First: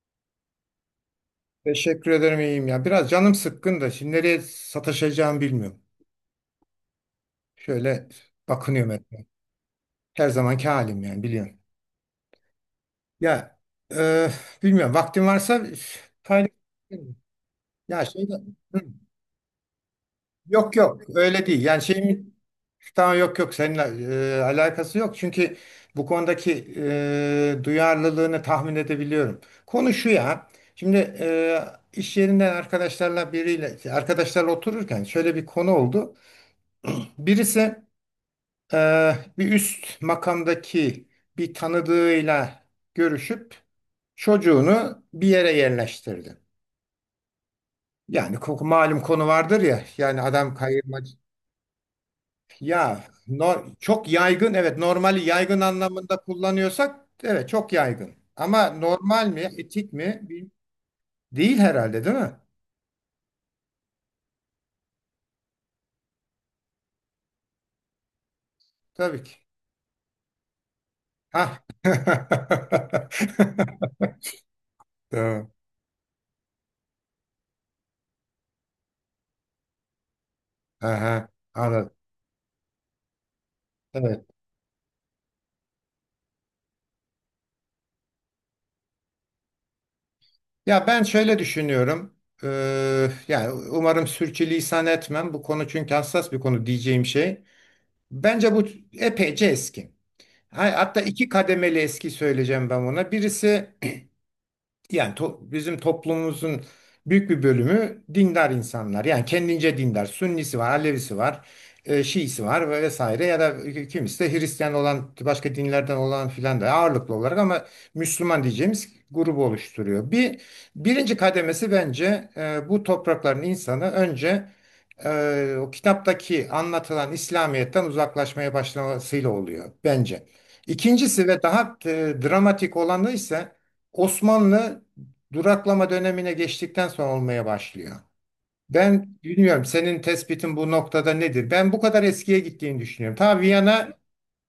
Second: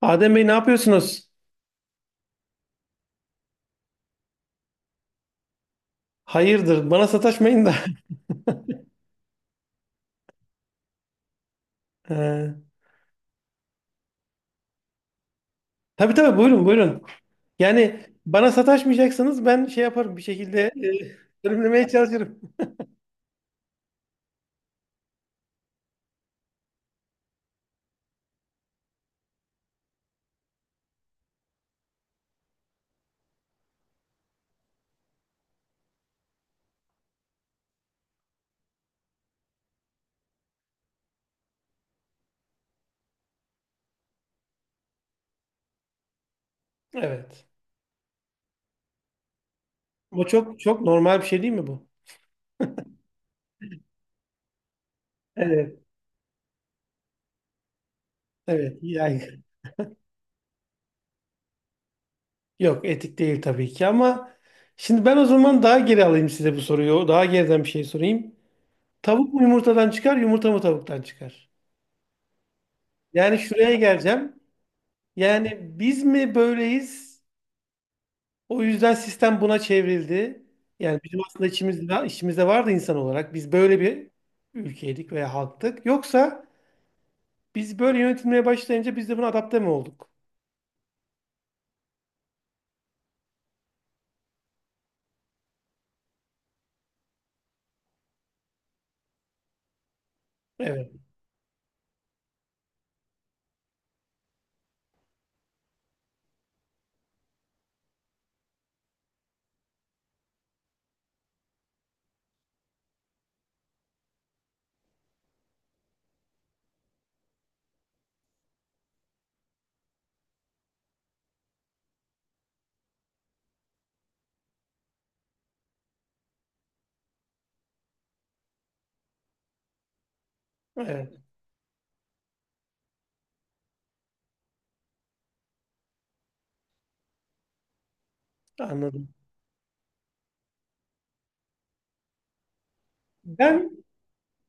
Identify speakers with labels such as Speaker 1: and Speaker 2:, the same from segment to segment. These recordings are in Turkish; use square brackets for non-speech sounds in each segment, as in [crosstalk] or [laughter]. Speaker 1: Adem Bey ne yapıyorsunuz?
Speaker 2: Teşekkür ederim, iyiyim ya. Biraz canım sıkkın da şimdi nereye sataşacağımı bilmiyorum.
Speaker 1: Hayırdır, bana sataşmayın da. [laughs]
Speaker 2: Şöyle bakınıyorum etmeye. Her zamanki halim, yani biliyorum.
Speaker 1: Ee,
Speaker 2: Ya, e, bilmiyorum, vaktin varsa
Speaker 1: tabii tabii,
Speaker 2: paylaş.
Speaker 1: buyurun buyurun.
Speaker 2: Ya
Speaker 1: Yani
Speaker 2: şeyde
Speaker 1: bana
Speaker 2: Hı.
Speaker 1: sataşmayacaksanız ben şey yaparım bir şekilde
Speaker 2: Yok, yok, öyle
Speaker 1: [laughs]
Speaker 2: değil. Yani
Speaker 1: önlemeye
Speaker 2: şeyim,
Speaker 1: çalışırım.
Speaker 2: tamam. Yok, yok, seninle alakası yok. Çünkü bu konudaki duyarlılığını tahmin edebiliyorum. Konu şu ya. Şimdi, iş yerinden arkadaşlarla otururken şöyle bir konu oldu. Birisi, e, bir üst makamdaki bir tanıdığıyla görüşüp çocuğunu bir yere yerleştirdi.
Speaker 1: Evet.
Speaker 2: Yani malum konu vardır ya, yani
Speaker 1: Bu
Speaker 2: adam
Speaker 1: çok çok normal
Speaker 2: kayırmacı.
Speaker 1: bir şey değil mi bu?
Speaker 2: Çok yaygın. Evet, normali yaygın
Speaker 1: Evet.
Speaker 2: anlamında kullanıyorsak, evet, çok yaygın. Ama
Speaker 1: Evet.
Speaker 2: normal
Speaker 1: Yani
Speaker 2: mi, etik mi? Değil herhalde, değil mi?
Speaker 1: yok, etik değil tabii ki ama şimdi ben o zaman daha geri alayım size bu soruyu. Daha geriden bir şey sorayım.
Speaker 2: Tabii
Speaker 1: Tavuk
Speaker 2: ki.
Speaker 1: mu yumurtadan çıkar, yumurta mı tavuktan çıkar?
Speaker 2: Ha.
Speaker 1: Yani şuraya
Speaker 2: [laughs]
Speaker 1: geleceğim.
Speaker 2: Tamam.
Speaker 1: Yani biz mi böyleyiz? O yüzden sistem buna çevrildi. Yani bizim
Speaker 2: Aha,
Speaker 1: aslında
Speaker 2: anladım.
Speaker 1: içimizde, içimizde vardı insan olarak. Biz böyle bir
Speaker 2: Evet.
Speaker 1: ülkeydik veya halktık. Yoksa biz böyle yönetilmeye başlayınca biz de buna adapte mi olduk?
Speaker 2: Ya ben şöyle düşünüyorum. Yani umarım sürçülisan etmem. Bu konu çünkü hassas bir konu diyeceğim şey. Bence bu epeyce eski.
Speaker 1: Evet,
Speaker 2: Hatta iki kademeli eski söyleyeceğim ben buna. Birisi, yani bizim toplumumuzun büyük bir bölümü dindar insanlar. Yani kendince dindar. Sünnisi var, Alevisi var, Şiisi var ve vesaire, ya da kimisi de Hristiyan olan, başka dinlerden olan filan da ağırlıklı olarak ama Müslüman diyeceğimiz grubu oluşturuyor. Birinci kademesi bence bu toprakların insanı önce o kitaptaki anlatılan İslamiyet'ten uzaklaşmaya başlamasıyla oluyor bence.
Speaker 1: evet,
Speaker 2: İkincisi ve daha dramatik olanı ise, Osmanlı duraklama dönemine geçtikten sonra olmaya başlıyor.
Speaker 1: anladım.
Speaker 2: Ben bilmiyorum, senin tespitin bu noktada nedir? Ben bu kadar eskiye gittiğini düşünüyorum. Ta
Speaker 1: Ben
Speaker 2: Viyana.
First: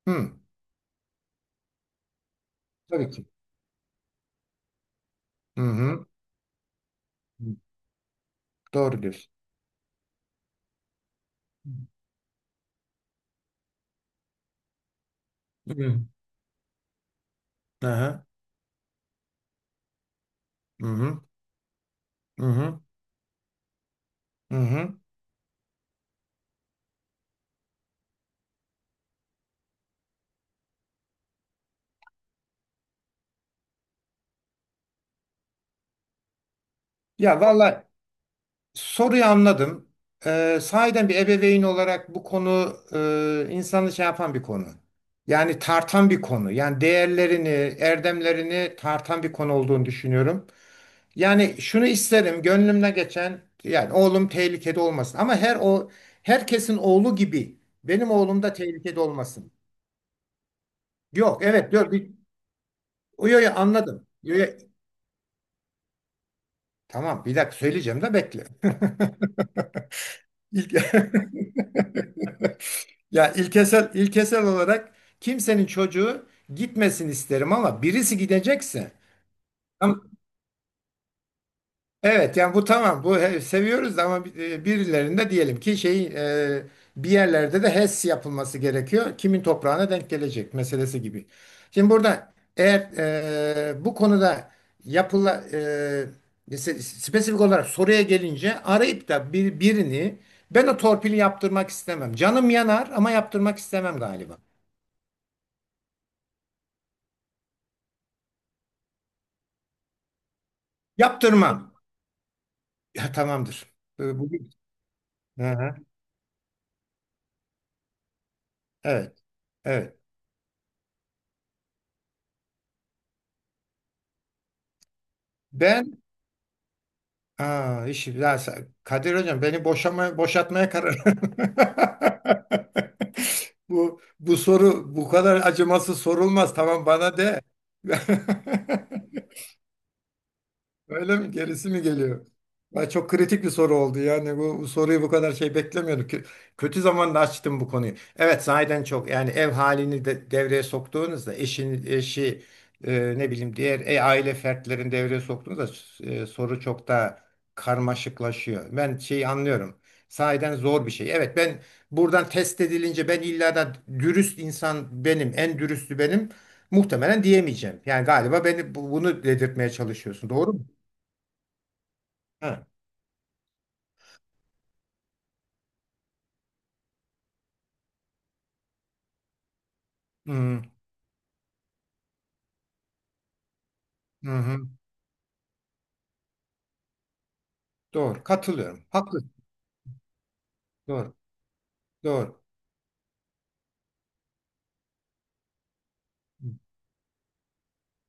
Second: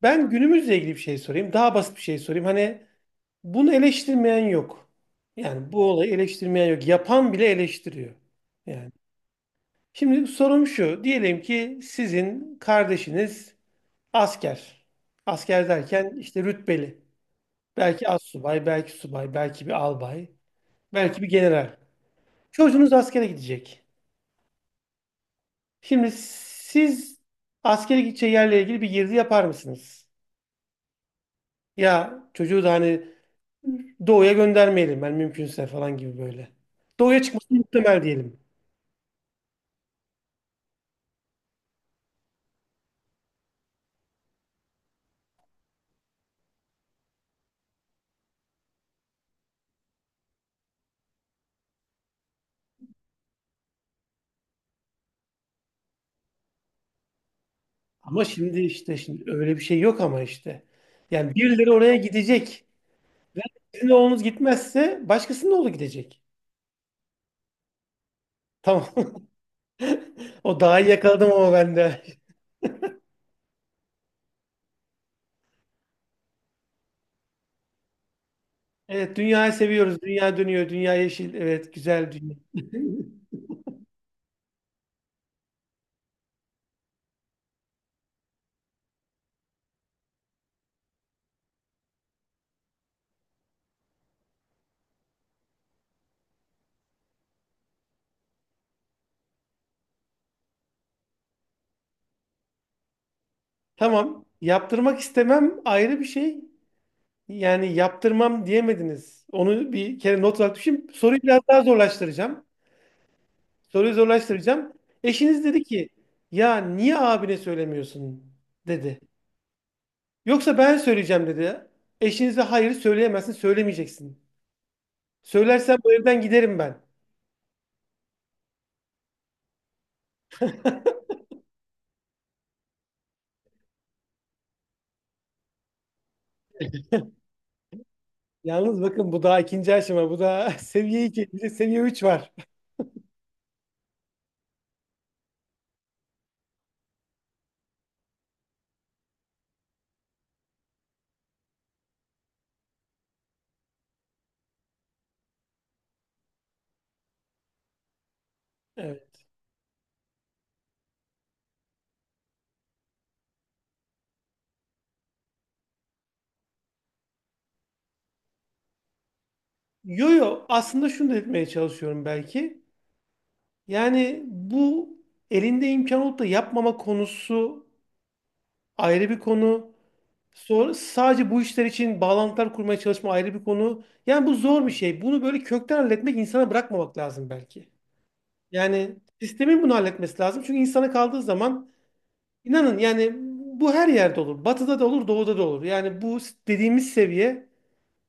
Speaker 1: ben
Speaker 2: Hı,
Speaker 1: günümüzle ilgili bir şey sorayım. Daha basit bir şey sorayım. Hani
Speaker 2: tabii ki.
Speaker 1: bunu eleştirmeyen yok.
Speaker 2: Hı
Speaker 1: Yani bu
Speaker 2: hı.
Speaker 1: olayı eleştirmeyen yok. Yapan bile eleştiriyor. Yani.
Speaker 2: Doğru diyorsun.
Speaker 1: Şimdi sorum şu. Diyelim ki sizin kardeşiniz asker. Asker
Speaker 2: Hı hı.
Speaker 1: derken işte rütbeli. Belki
Speaker 2: Aha,
Speaker 1: assubay, belki subay, belki bir albay,
Speaker 2: hı hı.
Speaker 1: belki bir general.
Speaker 2: Hı hı.
Speaker 1: Çocuğunuz askere gidecek.
Speaker 2: Hı hı.
Speaker 1: Şimdi siz askere gideceği yerle ilgili bir girdi yapar mısınız? Ya çocuğu da hani doğuya göndermeyelim ben mümkünse falan gibi böyle. Doğuya
Speaker 2: Ya,
Speaker 1: çıkması
Speaker 2: vallahi,
Speaker 1: muhtemel diyelim.
Speaker 2: soruyu anladım. Sahiden bir ebeveyn olarak bu konu, insanı şey yapan bir konu. Yani tartan bir konu. Yani değerlerini, erdemlerini tartan bir konu olduğunu düşünüyorum. Yani şunu isterim, gönlümden geçen yani oğlum tehlikede olmasın. Ama herkesin oğlu gibi benim
Speaker 1: Ama
Speaker 2: oğlum da
Speaker 1: şimdi işte
Speaker 2: tehlikede
Speaker 1: şimdi
Speaker 2: olmasın.
Speaker 1: öyle bir şey yok ama işte. Yani
Speaker 2: Yok,
Speaker 1: birileri
Speaker 2: evet, yok.
Speaker 1: oraya gidecek.
Speaker 2: Yo,
Speaker 1: Ve
Speaker 2: yo,
Speaker 1: sizin
Speaker 2: anladım.
Speaker 1: oğlunuz
Speaker 2: Yo, yo.
Speaker 1: gitmezse başkasının oğlu gidecek.
Speaker 2: Tamam, bir dakika söyleyeceğim de bekle.
Speaker 1: Tamam. [laughs]
Speaker 2: [laughs]
Speaker 1: O
Speaker 2: İlk-
Speaker 1: daha iyi, yakaladım ama ben de.
Speaker 2: [laughs] Ya, ilkesel olarak, kimsenin çocuğu gitmesin isterim, ama birisi gidecekse.
Speaker 1: Evet, dünyayı seviyoruz.
Speaker 2: Tam-
Speaker 1: Dünya dönüyor, dünya yeşil. Evet, güzel dünya.
Speaker 2: evet, yani bu
Speaker 1: [laughs]
Speaker 2: tamam, bu seviyoruz, ama birilerinde diyelim ki şey, e, bir yerlerde de HES yapılması gerekiyor. Kimin toprağına denk gelecek meselesi gibi. Şimdi burada eğer bu konuda yapıla e, spesifik olarak soruya gelince, arayıp da birini ben o torpili yaptırmak istemem. Canım yanar ama yaptırmak istemem
Speaker 1: Tamam.
Speaker 2: galiba.
Speaker 1: Yaptırmak istemem ayrı bir şey. Yani yaptırmam diyemediniz. Onu bir kere not olarak düşün. Soruyu biraz daha
Speaker 2: Yaptırmam.
Speaker 1: zorlaştıracağım.
Speaker 2: Ya, tamamdır.
Speaker 1: Soruyu
Speaker 2: Bugün.
Speaker 1: zorlaştıracağım. Eşiniz
Speaker 2: Hı
Speaker 1: dedi
Speaker 2: hı.
Speaker 1: ki, ya niye abine söylemiyorsun dedi.
Speaker 2: Evet. Evet.
Speaker 1: Yoksa ben söyleyeceğim dedi. Eşinize hayır söyleyemezsin, söylemeyeceksin. Söylersen bu
Speaker 2: Ben,
Speaker 1: evden giderim ben.
Speaker 2: Kadir Hocam beni boşatmaya karar. [laughs] Bu soru bu kadar acımasız sorulmaz. Tamam, bana de.
Speaker 1: Yalnız bakın
Speaker 2: [laughs]
Speaker 1: bu daha ikinci aşama. Bu daha [laughs] seviye
Speaker 2: Öyle
Speaker 1: 2,
Speaker 2: mi?
Speaker 1: bir de [laughs]
Speaker 2: Gerisi
Speaker 1: seviye
Speaker 2: mi
Speaker 1: 3
Speaker 2: geliyor?
Speaker 1: var.
Speaker 2: Ay, çok kritik bir soru oldu. Yani bu soruyu bu kadar şey beklemiyorduk. Kötü zamanda açtım bu konuyu. Evet, sahiden çok, yani ev halini de devreye soktuğunuzda, eşi, ne bileyim, diğer aile fertlerini devreye soktuğunuzda, soru çok daha karmaşıklaşıyor. Ben
Speaker 1: Evet.
Speaker 2: şeyi anlıyorum. Sahiden zor bir şey. Evet, ben buradan test edilince ben illa da dürüst insan benim, en dürüstü benim muhtemelen diyemeyeceğim. Yani galiba beni bunu dedirtmeye
Speaker 1: Yo
Speaker 2: çalışıyorsun.
Speaker 1: yo,
Speaker 2: Doğru mu?
Speaker 1: aslında şunu da etmeye çalışıyorum belki.
Speaker 2: Ha.
Speaker 1: Yani bu, elinde imkan olup da yapmama konusu ayrı bir konu.
Speaker 2: Hı hı.
Speaker 1: Sonra sadece bu işler için bağlantılar kurmaya çalışma ayrı bir konu. Yani bu
Speaker 2: Hı.
Speaker 1: zor bir şey. Bunu böyle kökten halletmek, insana bırakmamak lazım belki.
Speaker 2: Doğru. Katılıyorum.
Speaker 1: Yani
Speaker 2: Haklı.
Speaker 1: sistemin bunu halletmesi lazım. Çünkü insana
Speaker 2: Doğru.
Speaker 1: kaldığı zaman
Speaker 2: Doğru.
Speaker 1: İnanın yani bu her yerde olur. Batıda da olur, doğuda da olur. Yani bu dediğimiz seviye,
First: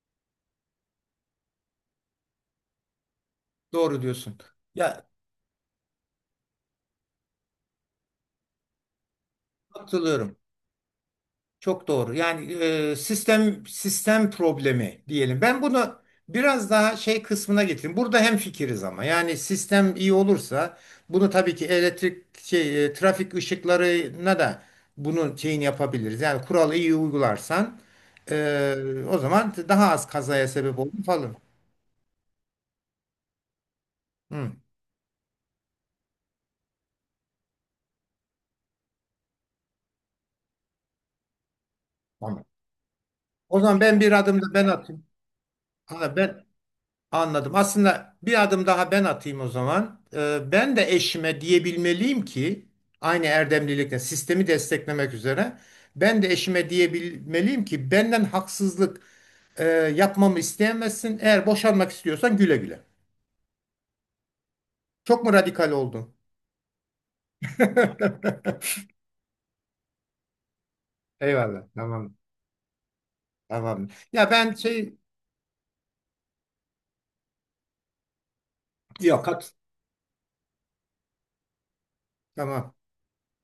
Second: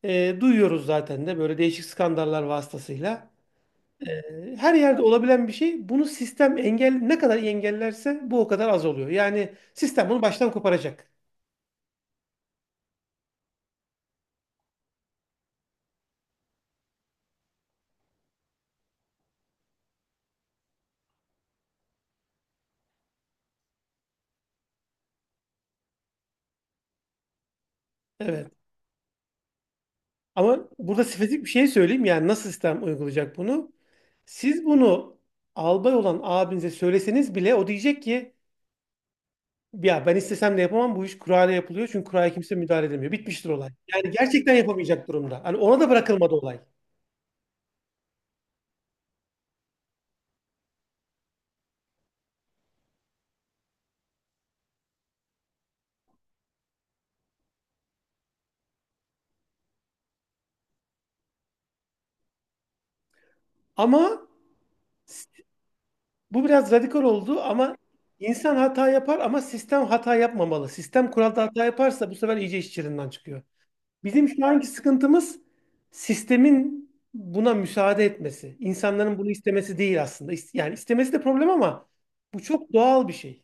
Speaker 1: duyuyoruz zaten de böyle değişik skandallar vasıtasıyla.
Speaker 2: Doğru diyorsun.
Speaker 1: Her yerde
Speaker 2: Ya,
Speaker 1: olabilen bir şey. Bunu sistem engel ne kadar iyi engellerse bu o kadar az oluyor. Yani sistem bunu
Speaker 2: katılıyorum.
Speaker 1: baştan koparacak.
Speaker 2: Çok doğru. Yani, sistem problemi diyelim. Ben bunu biraz daha şey kısmına getireyim. Burada hem fikiriz ama. Yani sistem iyi olursa, bunu tabii ki elektrik şey, trafik ışıklarına da bunun şeyini yapabiliriz. Yani kuralı iyi uygularsan,
Speaker 1: Evet.
Speaker 2: o zaman daha az kazaya
Speaker 1: Ama
Speaker 2: sebep
Speaker 1: burada
Speaker 2: olur falan.
Speaker 1: spesifik bir şey söyleyeyim. Yani nasıl sistem uygulayacak bunu?
Speaker 2: Hı.
Speaker 1: Siz bunu albay olan abinize söyleseniz bile o diyecek ki ya ben istesem de yapamam, bu iş kurayla yapılıyor çünkü kuraya
Speaker 2: Tamam.
Speaker 1: kimse müdahale edemiyor. Bitmiştir
Speaker 2: O
Speaker 1: olay.
Speaker 2: zaman ben
Speaker 1: Yani
Speaker 2: bir adım da
Speaker 1: gerçekten
Speaker 2: ben atayım.
Speaker 1: yapamayacak durumda. Hani ona da
Speaker 2: Ha,
Speaker 1: bırakılmadı
Speaker 2: ben
Speaker 1: olay.
Speaker 2: anladım. Aslında bir adım daha ben atayım o zaman. Ben de eşime diyebilmeliyim ki, aynı erdemlilikle sistemi desteklemek üzere ben de eşime diyebilmeliyim ki benden haksızlık yapmamı isteyemezsin. Eğer boşanmak istiyorsan, güle güle.
Speaker 1: Ama
Speaker 2: Çok
Speaker 1: s-
Speaker 2: mu radikal oldun?
Speaker 1: bu biraz radikal oldu ama insan
Speaker 2: [laughs]
Speaker 1: hata yapar ama sistem hata yapmamalı. Sistem kuralda hata
Speaker 2: Eyvallah.
Speaker 1: yaparsa bu
Speaker 2: Tamam.
Speaker 1: sefer iyice iş çığırından çıkıyor.
Speaker 2: Tamam.
Speaker 1: Bizim
Speaker 2: Ya,
Speaker 1: şu
Speaker 2: ben
Speaker 1: anki
Speaker 2: şey
Speaker 1: sıkıntımız sistemin buna müsaade etmesi. İnsanların
Speaker 2: yok.
Speaker 1: bunu istemesi değil aslında. Yani istemesi de problem ama bu çok
Speaker 2: Tamam.
Speaker 1: doğal bir şey.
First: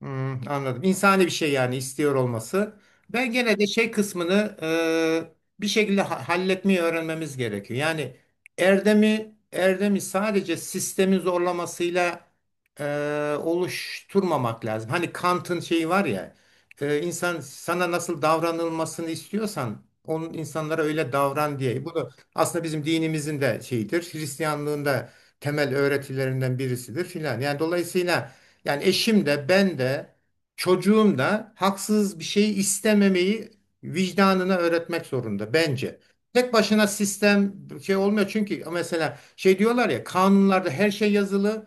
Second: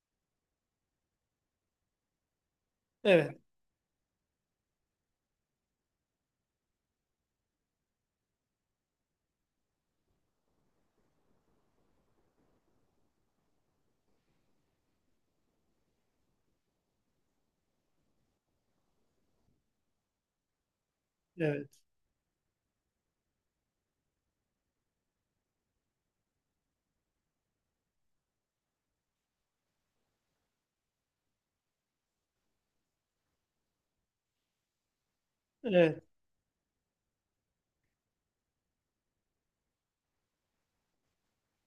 Speaker 2: Hmm, anladım. İnsani bir şey, yani istiyor olması. Ben
Speaker 1: Evet,
Speaker 2: gene de şey kısmını, bir şekilde halletmeyi öğrenmemiz gerekiyor. Yani erdemi sadece sistemin zorlamasıyla e, oluşturmamak lazım. Hani Kant'ın şeyi var ya, insan, sana nasıl davranılmasını istiyorsan onun insanlara öyle davran
Speaker 1: evet,
Speaker 2: diye. Bu da aslında bizim dinimizin de şeyidir. Hristiyanlığın da temel öğretilerinden birisidir filan. Yani dolayısıyla, yani eşim de, ben de, çocuğum da haksız bir şey istememeyi vicdanına öğretmek zorunda
Speaker 1: evet.
Speaker 2: bence. Tek başına sistem şey olmuyor, çünkü mesela şey diyorlar ya, kanunlarda her şey yazılı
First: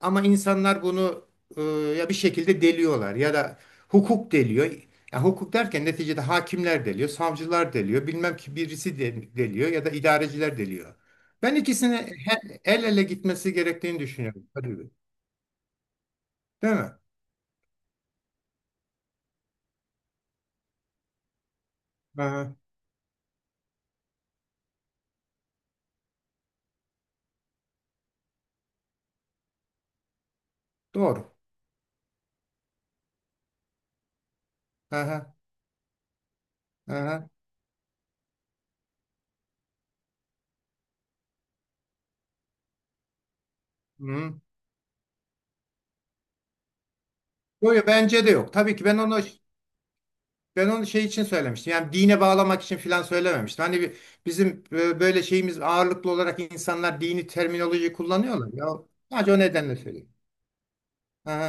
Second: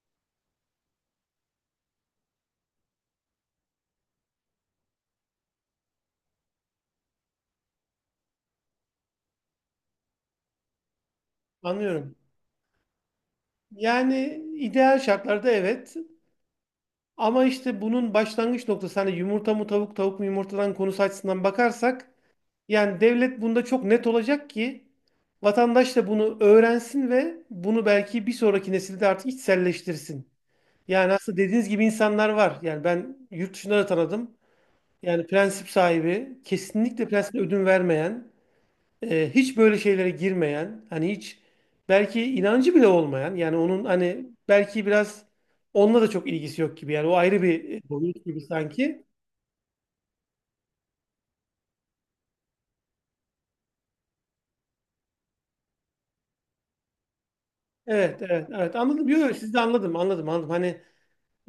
Speaker 2: ama insanlar bunu e, ya bir şekilde deliyorlar ya da hukuk deliyor. Ya hukuk derken, neticede hakimler deliyor, savcılar deliyor, bilmem ki birisi deliyor ya da idareciler deliyor. Ben ikisini
Speaker 1: Anlıyorum.
Speaker 2: el ele gitmesi gerektiğini
Speaker 1: Yani
Speaker 2: düşünüyorum. Tabii.
Speaker 1: ideal şartlarda evet.
Speaker 2: Değil mi?
Speaker 1: Ama işte bunun başlangıç noktası, hani yumurta mı tavuk, tavuk mu yumurtadan konusu açısından bakarsak,
Speaker 2: Aha.
Speaker 1: yani devlet bunda çok net olacak ki vatandaş da bunu öğrensin ve bunu belki bir sonraki nesilde artık içselleştirsin. Yani
Speaker 2: Doğru.
Speaker 1: aslında dediğiniz gibi insanlar var. Yani ben yurt dışında da tanıdım. Yani
Speaker 2: Aha,
Speaker 1: prensip sahibi, kesinlikle
Speaker 2: aha.
Speaker 1: prensip ödün vermeyen, hiç böyle şeylere girmeyen, hani hiç belki inancı bile olmayan, yani onun hani
Speaker 2: Hı.
Speaker 1: belki biraz onunla da çok ilgisi yok gibi. Yani o ayrı bir
Speaker 2: Doğru,
Speaker 1: boyut
Speaker 2: bence de
Speaker 1: gibi
Speaker 2: yok. Tabii ki ben
Speaker 1: sanki.
Speaker 2: onu ben onu şey için söylemiştim. Yani dine bağlamak için filan söylememiştim. Hani bizim böyle şeyimiz, ağırlıklı olarak insanlar dini terminoloji
Speaker 1: Evet, evet,
Speaker 2: kullanıyorlar ya.
Speaker 1: evet. Anladım. Yok,
Speaker 2: Sadece
Speaker 1: yok,
Speaker 2: o
Speaker 1: siz de
Speaker 2: nedenle
Speaker 1: anladım,
Speaker 2: söyleyeyim.
Speaker 1: anladım, anladım. Hani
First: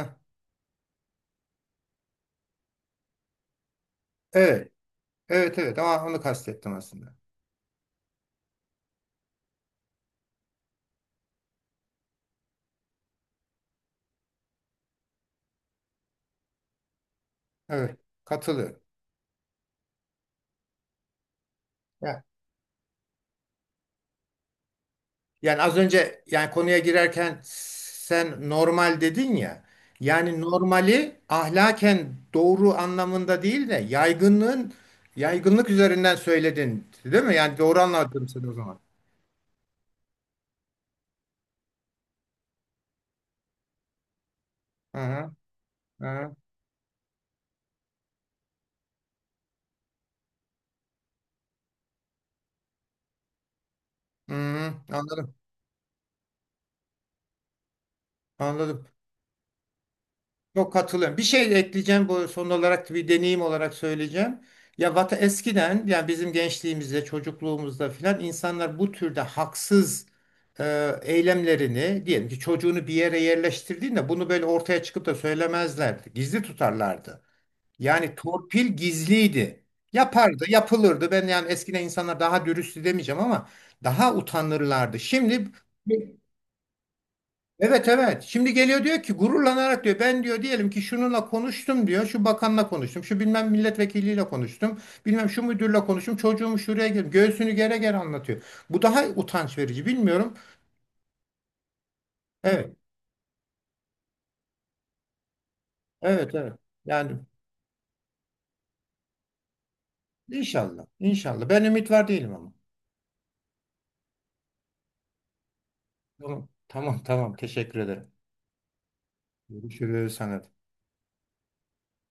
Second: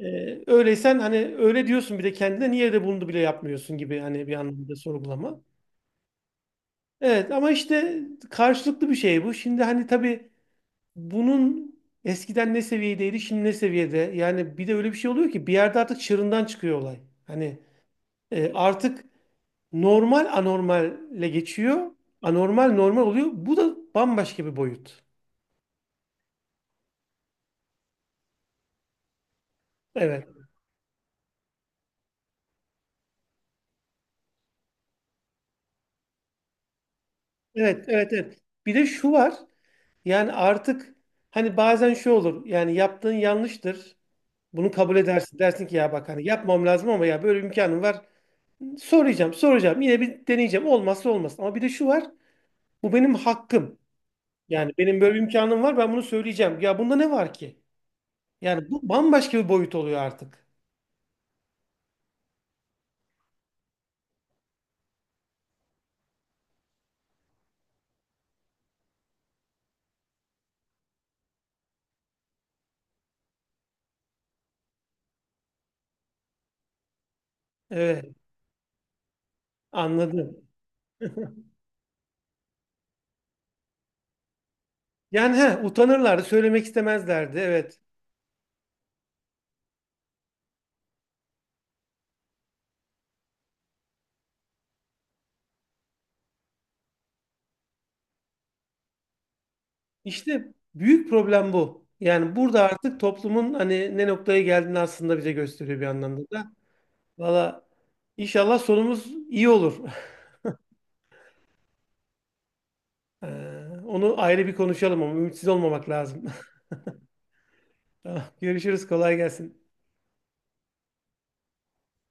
Speaker 1: öyleysen hani öyle diyorsun bir de kendine, niye de bunu bile yapmıyorsun gibi, hani bir
Speaker 2: Evet.
Speaker 1: anlamda sorgulama.
Speaker 2: Evet, evet, ama onu kastettim aslında.
Speaker 1: Evet ama işte karşılıklı bir şey bu. Şimdi hani tabii bunun eskiden ne seviyedeydi, şimdi ne seviyede? Yani bir de öyle bir şey oluyor ki bir yerde artık çığırından çıkıyor olay. Hani
Speaker 2: Evet. Katılıyorum.
Speaker 1: artık normal anormalle geçiyor.
Speaker 2: Ya.
Speaker 1: Anormal normal oluyor. Bu da bambaşka bir boyut.
Speaker 2: Yani az önce, yani konuya girerken sen normal dedin ya.
Speaker 1: Evet.
Speaker 2: Yani normali ahlaken doğru anlamında değil de yaygınlık üzerinden söyledin, değil mi? Yani doğru
Speaker 1: Evet, evet,
Speaker 2: anladım
Speaker 1: evet.
Speaker 2: seni o
Speaker 1: Bir
Speaker 2: zaman.
Speaker 1: de şu var. Yani artık hani bazen şu olur. Yani yaptığın yanlıştır. Bunu kabul
Speaker 2: Hı hı,
Speaker 1: edersin. Dersin ki ya
Speaker 2: hı
Speaker 1: bak hani
Speaker 2: hı,
Speaker 1: yapmam lazım ama ya böyle bir imkanım var. Soracağım, soracağım. Yine bir deneyeceğim. Olmazsa olmaz. Ama bir de şu var. Bu benim hakkım.
Speaker 2: hı
Speaker 1: Yani
Speaker 2: hı,
Speaker 1: benim böyle bir
Speaker 2: anladım.
Speaker 1: imkanım var, ben bunu söyleyeceğim. Ya bunda ne var ki? Yani
Speaker 2: Anladım.
Speaker 1: bu bambaşka bir boyut oluyor artık.
Speaker 2: Çok katılıyorum. Bir şey de ekleyeceğim, bu son olarak bir deneyim olarak söyleyeceğim. Ya, eskiden, yani bizim gençliğimizde, çocukluğumuzda filan, insanlar bu türde haksız eylemlerini, diyelim ki çocuğunu bir yere yerleştirdiğinde, bunu böyle ortaya çıkıp da söylemezlerdi. Gizli tutarlardı. Yani
Speaker 1: Evet,
Speaker 2: torpil gizliydi.
Speaker 1: anladım.
Speaker 2: Yapardı, yapılırdı. Ben,
Speaker 1: [laughs]
Speaker 2: yani eskiden insanlar daha dürüsttü demeyeceğim ama daha utanırlardı.
Speaker 1: Yani
Speaker 2: Şimdi.
Speaker 1: he, utanırlardı, söylemek istemezlerdi evet.
Speaker 2: Evet, evet. Şimdi geliyor, diyor ki gururlanarak, diyor ben, diyor, diyelim ki şununla konuştum, diyor. Şu bakanla konuştum. Şu bilmem milletvekiliyle konuştum. Bilmem şu müdürle konuştum. Çocuğumu şuraya girdim. Göğsünü gere gere anlatıyor. Bu daha utanç verici, bilmiyorum.
Speaker 1: İşte büyük problem bu. Yani burada
Speaker 2: Evet.
Speaker 1: artık toplumun hani ne noktaya geldiğini aslında bize gösteriyor bir anlamda
Speaker 2: Evet,
Speaker 1: da.
Speaker 2: evet. Yani.
Speaker 1: Valla inşallah sonumuz iyi olur. [laughs]
Speaker 2: İnşallah. İnşallah. Ben ümit var değilim ama.
Speaker 1: Ee, Onu ayrı bir konuşalım ama ümitsiz olmamak lazım.
Speaker 2: Tamam, tamam, tamam. Teşekkür
Speaker 1: [laughs]
Speaker 2: ederim.
Speaker 1: Tamam, görüşürüz, kolay gelsin.
Speaker 2: Görüşürüz sana.